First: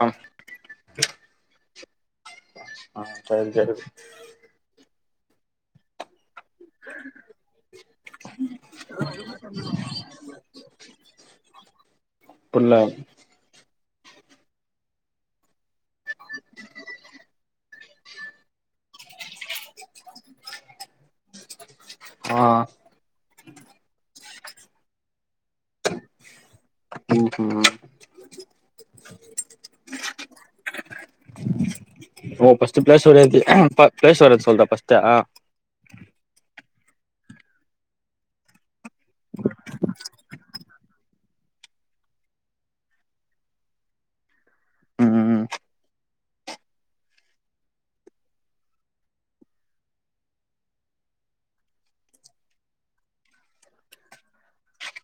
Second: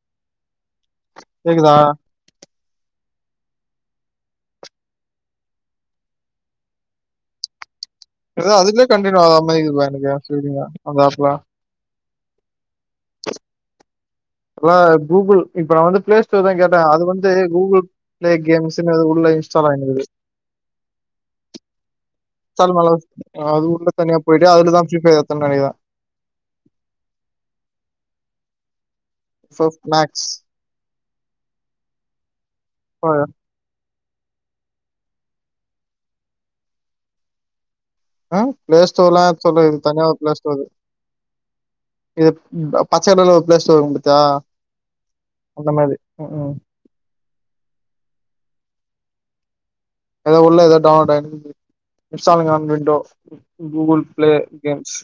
ஹம் கேக்குதா ஆஹ் செரி செரி உ ஏதாவ அதுலயே கண்டனியா அது அம்மதிக்கு போ எனக்கு சொல்லங்க அந்த ஆப்ல புள்ள ப்பா கூகுள் இப்ப நா வந்து பிளே ஸ்டோர் தா கேட்டே அது வந்து கூகுள் ப்ளே கேம்சுனு உள்ள இன்ஸ்டால் ஆயினுதுகுது ஆ சேனல் நல்லது அது உள்ள தனியா போயிட்டு அதுலதான் ஃப்ரீ பயர் ஏத்னே நெனக்கிறே ம் ம் சோஃப் மேக்ஸ் ஓ ஃபஸ்ட்டு பிளேஸ் வரது ப பிளேஸ் வரது சொல்தா ஃபஸ்ட்டா ஹ பிளே ஸ்டோர் ல்லா சொல்ல இது தனியா ஒரு பிளே ஸ்டோரு இது ப பச்சக்கலர்ல ஒரு ப்ளே ஸ்டோர் இருக்கு பத்தியா ம் ம் அந்த மாரி ம் ம் அது உள்ள எதோ டவுன் லோடு ஆயிட்டுருக்கு installing on window Google play games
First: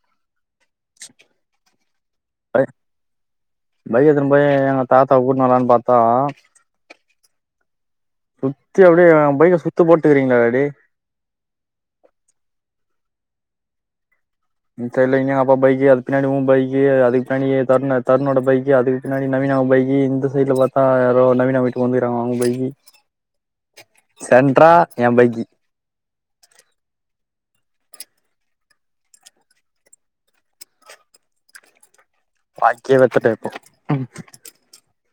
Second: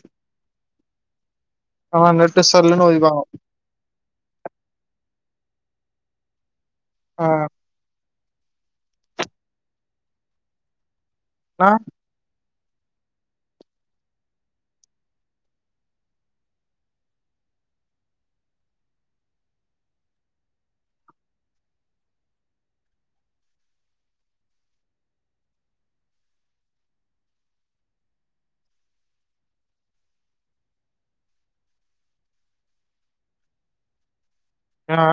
ஆஹ் நெட்டு சல்லுனு ஓதிவாங்க பைக்க எடுத்துனு போய் எங்க தாத்தாவ கூட்டு வரலானு பாத்தா ஆ ஹ ஹ சுத்தி அப்படியே எ பைக்கை சுத்து போட்டுறிங்களா டேய் நா தெரிலங்க அப்பா பைக்கு அது பின்னாடி பைக்கு அது பின்னாடி தரு தருணோட பைக்கு அது பின்னாடி நவீன பைகி இந்த சைடுல பாத்தா நவீன வீட்டுக்கு வந்துருக்காங்க அவங்க பைகி சென்ட்ரா எய பைகி பாக்கியவத்தட்ட இப்போ ஏனா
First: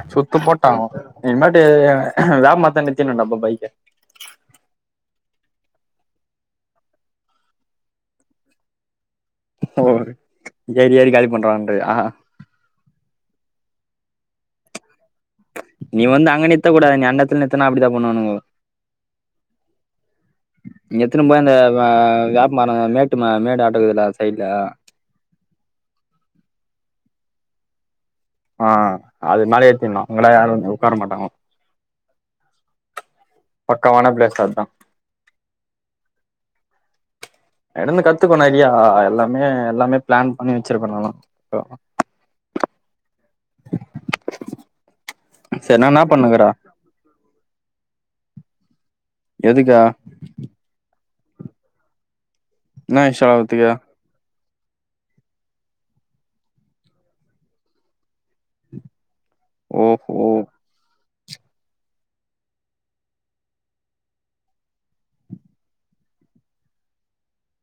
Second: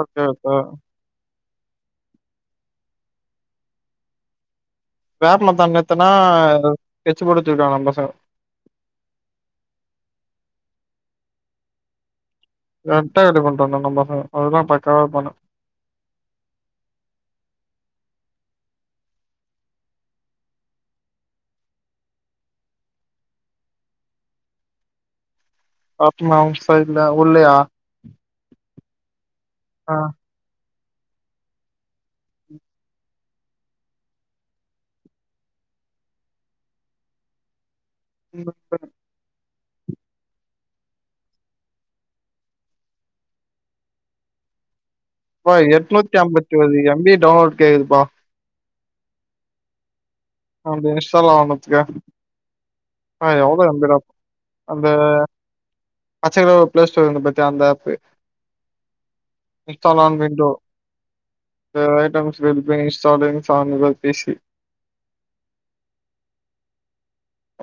ஓகே சுத்து ஓகே போட்டாவு ம் இனிமேட்டு வேப்ப மரத்தாண்டு நிறுத்திடனு டா அப்ப பைக்க வேப்பில தங்கத்தனா ஸ்கெட்ச் போட்டு தூக்கிடுவாங்க நம்ம பசங்க ஓ ஏறி ஏறி காலி பண்றன்றியா ஆ கரட்டா ரெடி பண்றாங்க நம்ம பசங்க அதெல்லா பக்காவா இருப்பாங்க நீ வந்து அங்க நிறுத்த கூடாது நீ அந்த இடத்துல நிறுத்தினா அப்டித்தா பண்ணுவான்னுங்கோ எத்துனு போய் அ அந்த வேப்பமர மேட்டு மேடாட்ட இருக்குதுல்ல சைடு்ல பாத்திமா அவுங்க சைடுல உள்ளல்லையா ஆ அது மேல ஆ ஏதேனு இவங்களா யாரு உட்கார மாட்டாங்க பக்காவான பிளேஸ் அதுதா அதிலிருந்து கத்துக்கணு நெறையா எல்லா இனிமே எல்லாமே பிளான் பண்ணி வச்சிருக்குனு எல்லா அப்பா சரி என்னா என்னா எட்நூத்தி பண்ணுக்குற ஐம்பத்திறு எம்பி டவுன்லோட் கேக்குதுப்பா எதுக்க அந்த இன்ஸ்டால் ஆனதுக்கு என்ன ஆ இன்ஸ்டால் எவ்ளோ ஆவறதுக்கு எம்பீடாப்ப அந்த பச்சை கலர்ல ஒரு பிளே ஸ்டோர் இருக்கு பாத்தியா அந்த ஆப் இன்ஸ்டால் ஆன் ஓஹோ window the items will be installing on your PC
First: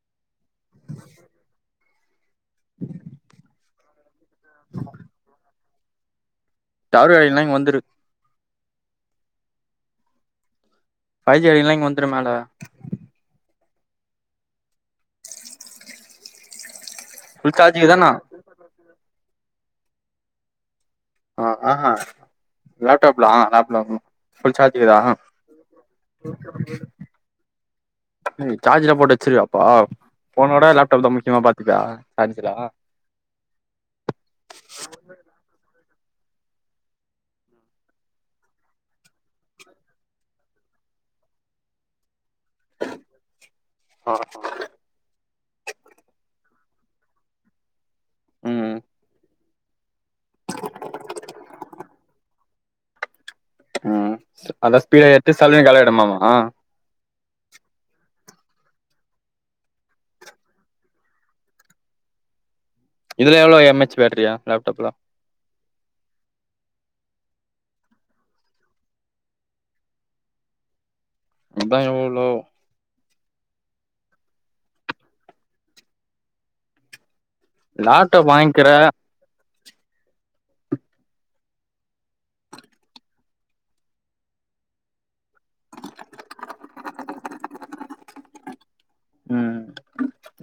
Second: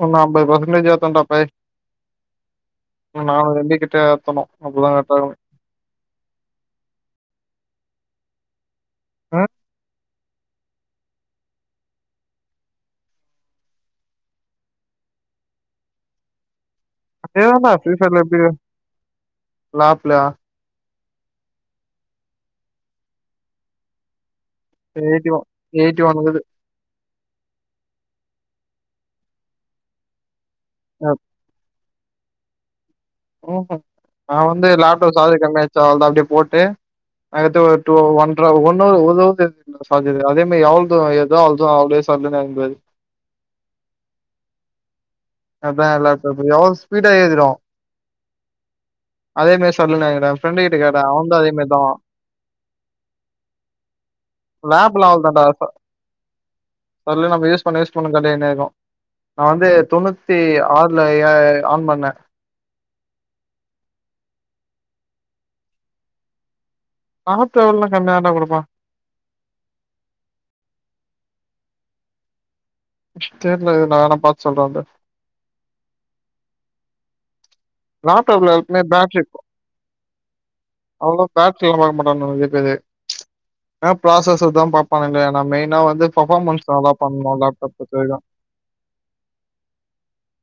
இன்னு அம்பது பெர்சன்டேஜ் ஏத்தண்டாப்பே இன்னோ நான்னூரு எயம்பி கிட்ட ஏத்தணு அப்பதா கரெக்டா இருக்கும் டவர் கிடக்கலன்னா இங்க வந்துரு ம் பை ஜி கிடக்கலன்னா இங்க வந்துடு மேல அப்டி ஃபுல் வேணா சார்ஜுக்குதான பியூச்சர்ல எப்டி லப்பிளயா ஹ ஆ லேப்டாப்ல அ லேப்ல வந்து புல் சார்ஜ் இது ஆஹா எயிட்டி ஒன் எயிட்டி ஒன் இருக்குது ம் சார்ஜ்ல போட்டு வச்சுருவியா அப்போ போனோட லேப்டாப் தா முக்கியமா பாத்துபியா அரிஞ்சலா ஹம் நா வந்து லேப்டாப் சார்ஜ் கம்மியா ஆச்சு அவ்வளவுதா அப்டியே போட்டு அதுகடுத்து ஒரு டு ஒன்னு ஒன்றா ஒன்னு ஹவர் சார்ஜ் ஏறுதோ அதே மேரி எவ்வளவு தூர ஏறுதோ அவ்ளோ தூர அப்டியே சல்லுன்னு இறங்கிடுது [unintelligible] [unintelligible] அவ்ளோ ஸ்பீடா ஏரிடும் ம் அதேமாரி சல்லுனுஎங்கிரு எய ஃப்ரெண்டு கிட்ட கேட்ட அவன்தூ அதேமேர்தா ஹம் அதா ஸ்பீடா லேப்லாம் ஏறிட்டு சல்லுனு காலியாய்டுமாமா சல்லு நம்ம யூஸ் பண்ண யூஸ் பண்ண காலியாய்னீக்கு நா வந்து தொண்ணூ த்தி ஆறுல ஏ ஆன் பண்ண இதுல எவ்ளோ எம்எச் பேட்ரியா லேப்டாப்ல ஆப்ட்ராவல்ல கம்யாதாண்டா குடுப்பா அதா எவ்ளோ தெர்ல இரு நா வேனா பாத்து சொல்ற அத லாப்டப் லேப்டாப்ல வாங்க்கிறே எப்பவுமே பேட்ரி அவ்ளோ பேட்ரியெல்லா வாங்க மாட்டாங்க நெறைய பேரு ஆ ப்ராசசர்தா பாப்பானுங்க நா மெயினா வந்து பஃபாமன்ஸ் நல்லா பண்ணு லேப்டாப் பொருத்தவரைக்கு ம்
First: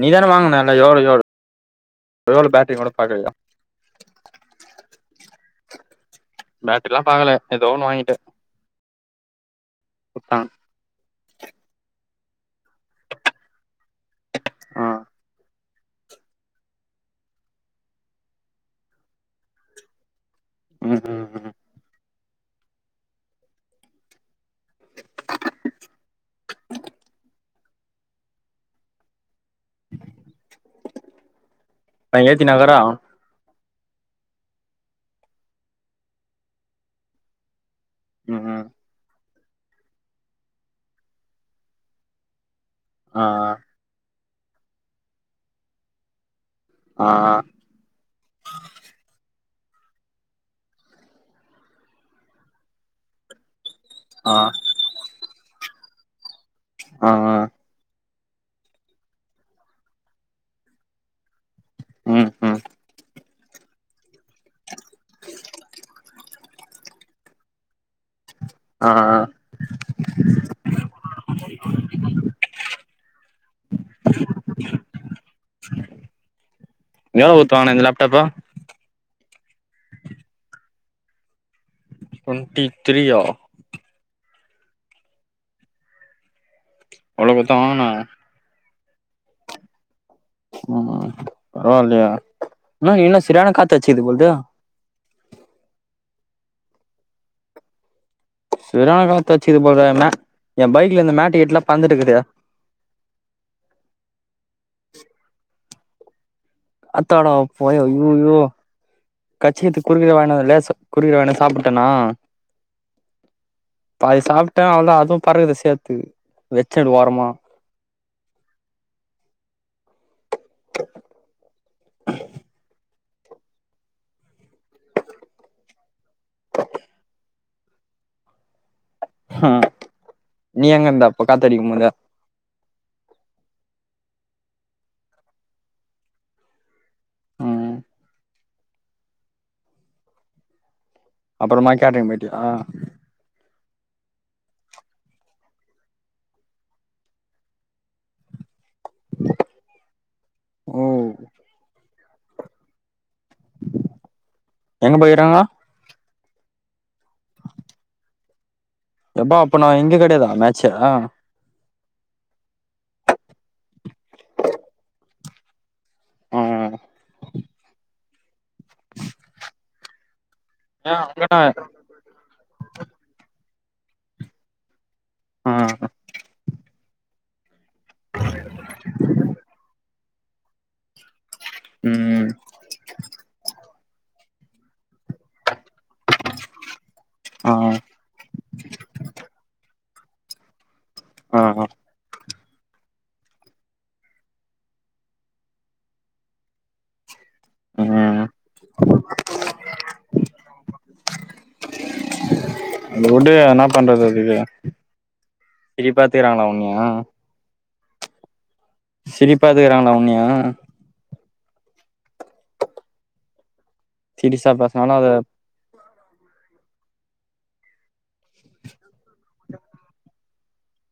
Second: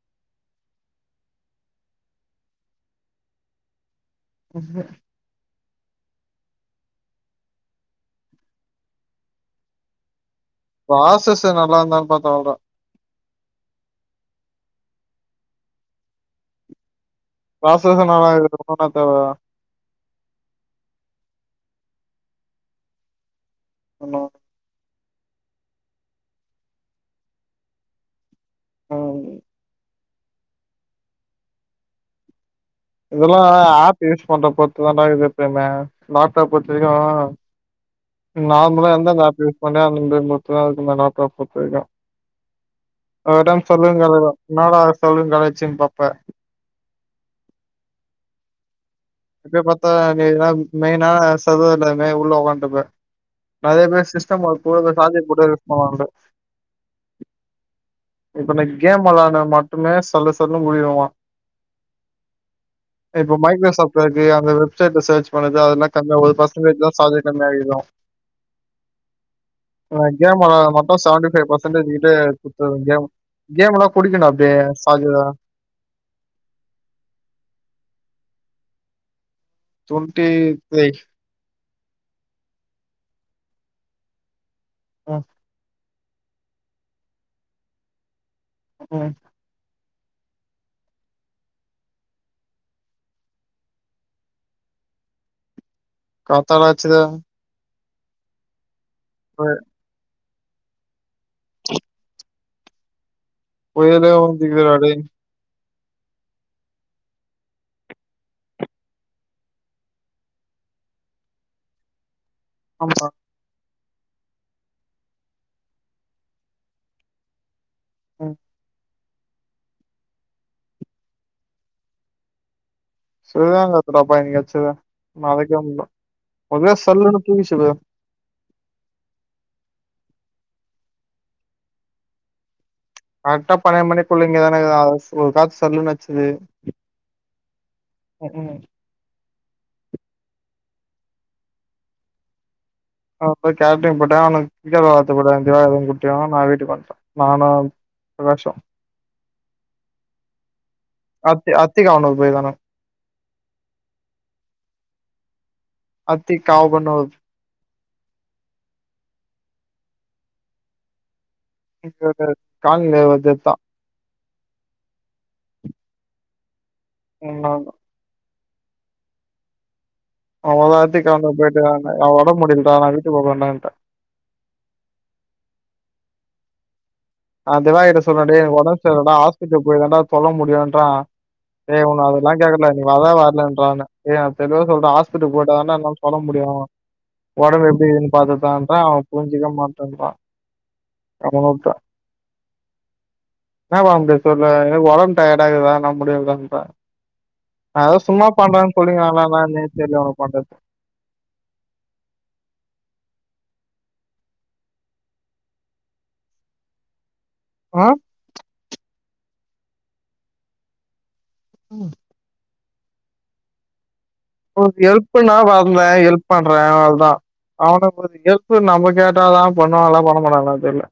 நீ தான வாங்குன நல்லா எவ்ளோ எவ்ளோ [inaudible] எவ்ளோ பேட்ரீனு கூட பாக்கலயா ம் பேட்ரிலா பாக்கல எதோ ஒன்னு வாங்கிட்டே குட்தா ப்ராசஸு நல்லா இருந்தாலு பாத்து வாங்குடா ஆ ப்ராசஸுனாலா இதுக்கு என்னென்ன தேவையா ம் ம் ம் உன்னு ம் அவ ஏத்தினாக்குறா இதெல்லா ஆப் யூஸ் பண்ற பொருத்துதான்டா இருக்குமே லேப்டாப் பொருத்த வரைக்கு ம் ம் நார்மலா எந்தந்த ஆப் யூஸ் பண்றியோ அந்தந்தது மட்டுதா இருக்கு இந்த லேப்டாப் பொருத்த வரைக்கு ஆ ஒரு டைம் சொல்லுங்களேடா இன்னாடா சொல்லுங் கலாய்ச்சன் பாப்ப ஆ ஆ இப்பயே பாத்தா நீலாம் மெய்னா சர்வர் இல்லாமே உள்ள ஒக்கான்ட்ருப்ப நெறைய பேர் சிஸ்டம் ஒர்கூட இந்த சாஜர் போட்டே யூஸ் பண்ணுவானுங்க ஆ ஆ இப்ப நா கேம் வெளாட்னது மட்டுமே சல்லு சல்லுன் முடியுமா ம் ம் இப்ப மைக்ரோசாஃப்ட் வொர்க்கு அந்த வெப்சைட்ல சேர்ச் பண்ணது அதெல்லா [unintelligible] இல்லட்னா சார்ஜர் கம்மியாயிரு ஆ ஆ அ கேம் வெளாட்றது மட்டு செவன்டீ ஃபை பெர்சன்டேஜுகிட்ட குட்ச்சுருது கேமு கேமுலா குடிக்குன்டா அப்டியே சார்ஜர எவ்ள குட்த்து வாங்ன இந்த லேப்டாப்ப தொன்ட்டி த்ரீ டு்வென்ட்டி த்ரீயா ம் அவ்ளோ குட்த்தா வாங்குன ம் ம் ம் பரவால்லையே என்ன இங்கென்ன செரியான காத்தச்சிக்குது போல்து காத்தாடா அச்சுது செரியான புய காத்தச்சுக்கிது போல்ரன எ பைக்ல இந்த மேட்டு கீட்டுலா பறந்துட்டு இக்குது புயலே வந்துக்குதுடா டே அத்தாடப் பொய ஐயய்யோ கச்சித்து குருவில வாங்குன லேஸு குருவில வாங்னது சாப்புட்டனா ஆமா சாப் பாதி சாப்ட்டே அவள்தா அதுவு பறக்குது சேத்து வெச்சே இது ஓரமா ம் [inaudible] சொல்வாங்க [unintelligible] என்னக்காச்சுத் ம் நீ எங்க இருந்தாப்ப காத்தடிக்க போது கரெக்டா பன்னெண்டு மணிக்குள்ள இங்க தானே இங்க தா ஒரு காத்து சொல்லு அச்சுது ம் ம் அப்றமா கேட்ரிங் பேய்டியா ஆ அப்றோ கேட்ரிங் போட்டே அவுங்க்கு கிரிக்கெட் வெள்ளாற்த்து கூட திவாகரு குட்டியு நா வீட்டுக்கு வந்துடே நானு பிரகாஷ் ஓ அத்தி அத்தி [unintelligible] எங்க போயிராங்க அத்தி காவு பண்ணுவ் நண்பா அப்ப நா இங்க கெடையாதா மேட்ச [unintelligible] ம் மூண் நாள்தா [inaudible] அவுங்காத [unintelligible] போயிட்டு அவ ஒடம்ப முடியில தா நா வீட்டு போ போறன்டான்ட ம் ஆ திவாகர்ட்ட சொல்றே டேய் எனக்கு ஒடம் செல்லடா ஹாஸ்படல் போயிதாடா சொல்ல முடியும்ன்றான் ஏ உன்ன ம் ம் அதெல்லா கேக்கல நீ வரே வர்லன்றா என்ன ஏ நா தெளிவா சொல்ற ஹாஸ்பிட்டல் போட [unintelligible] ஒடம்ப முடியு ஆ ஒடம்பு எப்டி இதுன்னு பாத்துட்டுட்டு தான்டா அவ புரிஞ்சுக்க மாட்டேன்றா அதா ஆ நா உட்டே என்ன டா அப்டி சொல்ற எனக்கு ஒடம்பு டயர்ட இருக்குட நா முடியலன்றே நா எதோ ம் சும்மா பண்றேன்னு சொல்லுவீங்க நா அதனால் தா என்னன்னே தெர்ல அவுனுவோ பண்றது வுடு என்ன பண்றது அதுக்கு திரிப் பாத்துக்கிறாங்களா உண்ணியா ஆ சிரிப்பாத்துக்குறாங்களா உண்ணியா ம் சீரியஸா பேசுனாலு அத ஹெல்ப்னா வந்தே ஹெல்ப் பண்றே அவ்ள தா அவ்னோ புரிஞ்சிக் ஹெல்ப் நம்ப கேட்டா கேட்டா தா பண்ணுவாளா பண்ண மாட்டாங்களா தெர்ல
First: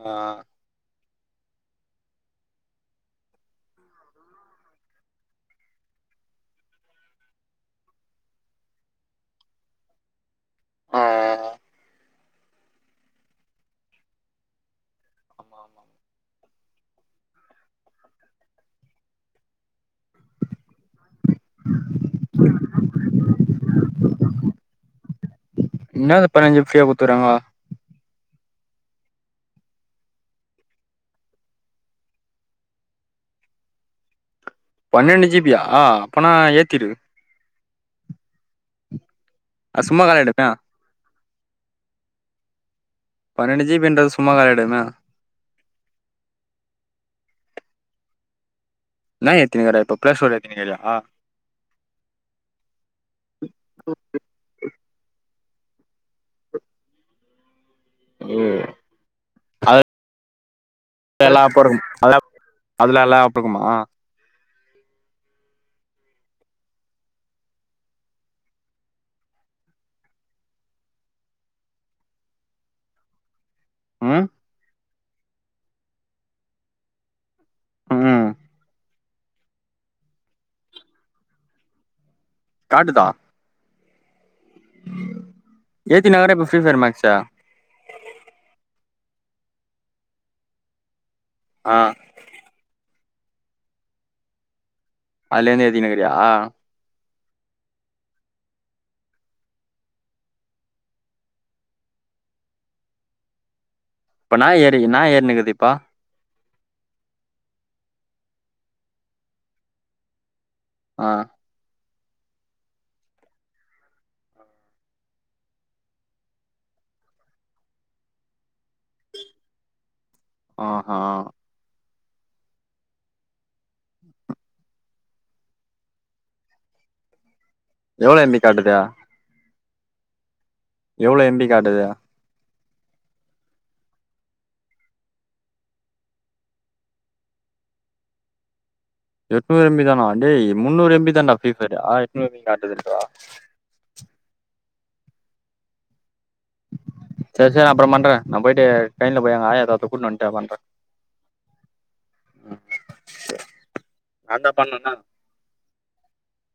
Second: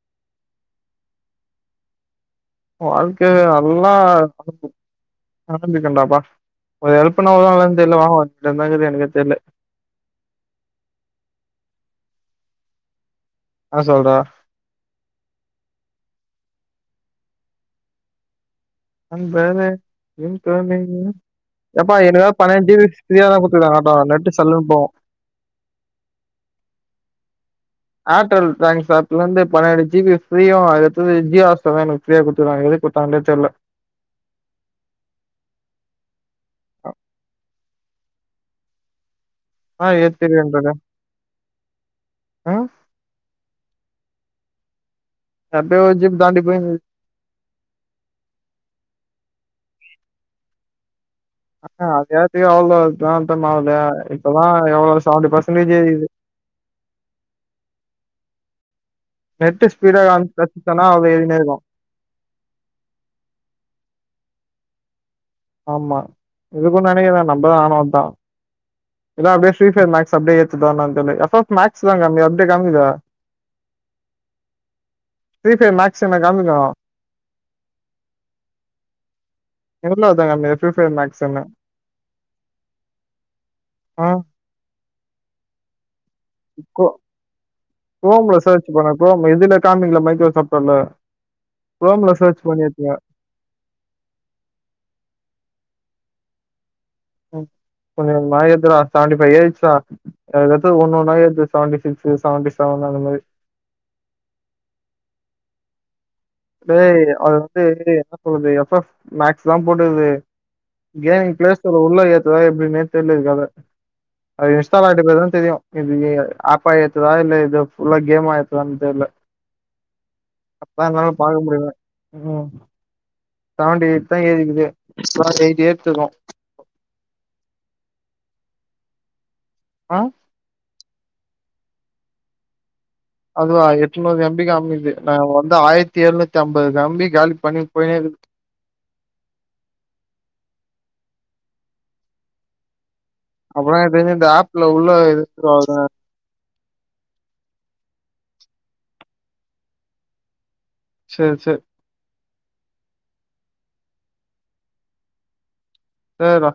அ அ ஆ வாழ்க்கைய நல்லா அனுபிக்கி அனுபிக்கண்டாப்பா ஒரு ஹெல்ப்ன்னா வருவாங்களானு தெர்ல வாங்க [unintelligible] எனக்கே தெர்ல ஆ ஆ ம் ஆ சொல்ற வந்தரே எம் தோனி ம் எப்பா எனக்காக பன்னாட்டு ஜீபி ஃப்ரியாதா குடுத்துராங்க அட்டோ நெட்டு சல்லுன்னு போவு இன்னாது பன்னடுஜிபி ஃபிரீயா குத்துறாங்கோ அர்டெல் தேங்க்ஸ் ஆப்ல இருந்து பன்னெண்டு ஜிபி ஃப்ரீயு அதுக் அடுத்தது ஜியோ ஹாட்ஸ்டார் எனக் ஃபிரிய குத்துருக்க எதுக் குடுத்தங்களே தெர்ல பன்னெண்டு ஜிபியா அப்பனா ஏத்திரு ஆ அது சும்மா காலி ஆயிடுமே ஏத்திறன்ருக்கே பன்னெண்டு ஜிபன்றது சும்மா கடயதுன்ன [unintelligible] ஜிபி தாண்டி போய்ன்னுக்குது என்ன ஏத்தினுருக்க இப்ப பேச கூடாதுன்ருக்குறியா ஆஹ [unintelligible] அவ்வளவு மா இப்பதா எவ்வளவு செவன்டி பெர்சன்டேஜ் ஏரிது உம் நெட்டு ஸ்பீட்டா அ ப்ரத்தனாவே எல்லா அப்ப இருக்கும் அதா அதுலா எல்லா அப்ப இருக்குமா ஆமா இருக்கும் நினைக்குற நம்மதா ஆணவம் தா இதா அப்படியே ப்ரீபர் மேக்ஸ் அப்டியே ஏத எப்ப் மேக்ஸ்னங்க [unintelligible] அப்டியே கிளம்பிடுவ ம் ப்ரீஃபர் மேக்ஸ் என காமிக்கும் ம் [unintelligible] எல்லாம் துங்க ஃப்ரி ஃபை மேக்ஸ்னு காட்டுதா ஆ ஏத்தி நகர இப்ப ஃப்ரீ ஃபர் மக்ஸா குரோம்ல சர்ச் பண்ன குரோம் எதுல காமிங்களா மைக்ரோசாஃப்ட்வர்ல ஆ குரோம்ல சர்ச் பண்ணி ஏத்துவ அதுல இருந்து எத்தினுக்குறியா கொஞ்ச கொஞ்சமா ஏறுதுடா செவண்டி ஃபைவ் ஏறிச்சிடா எதாவது ஒன்னொன்னா ஏத்து செவன்டி சிக்ஸ்ஸு செவன்டி செவன்னு அந்த மாதிரி இப்ப என்னா ஏறினுக்குது என்னா ஏறுனிக்குது இப்ப டேய் அது வந்து என்ன சொல்லுது எஃப் எஃப் மேக்ஸ் தா போடுது ஆ கேமிங் பிளே ஸ்டோர்ல உள்ள ஏத்ததா எப்படின்னுே தெரியல அத அது இன்ஸ்டால் ஆயிட்ட போது தா தெரியும் இது ஆப்பா ஏத்துதா இல்ல இது ஃபுல்லா கேம்மா ஏ தெரியல அப்ப ஆஹா என்னால பாக்க முடியல உம் செவன்டி எயிட் தா ஏறிக்குது இன்னு எயிட்டி ஏயிட் இருக்கு எவ்ளோ எம் பி காட்டுது அ எவ்வளோ எம் பி காட்டுது அதுவா எட்நூறு எம் பி காமிது நா வந்து ஆயிரத்தி எழுநூத்தி அம்பது எம் பி காலி பண்ணி போயனே எட்நுறு எம் பி தானா டேய் முன்னூறு எம் பி தான்டா ஃபிரீ பயரு எட்நுரு காட்டுதுங்ற அப்புறா இது இந்த ஆப்ல உள்ள இது ஆகுதா சேரி சேரி அப்புறௌ பண்றே நா போயிட்டு ட்ரெயின்ல போய் எங்க ஆயா தாத்தா கூட்டுனு வன்டே பண்றேன் சேரி சேரி நான் தா பன்னனா சேரிரா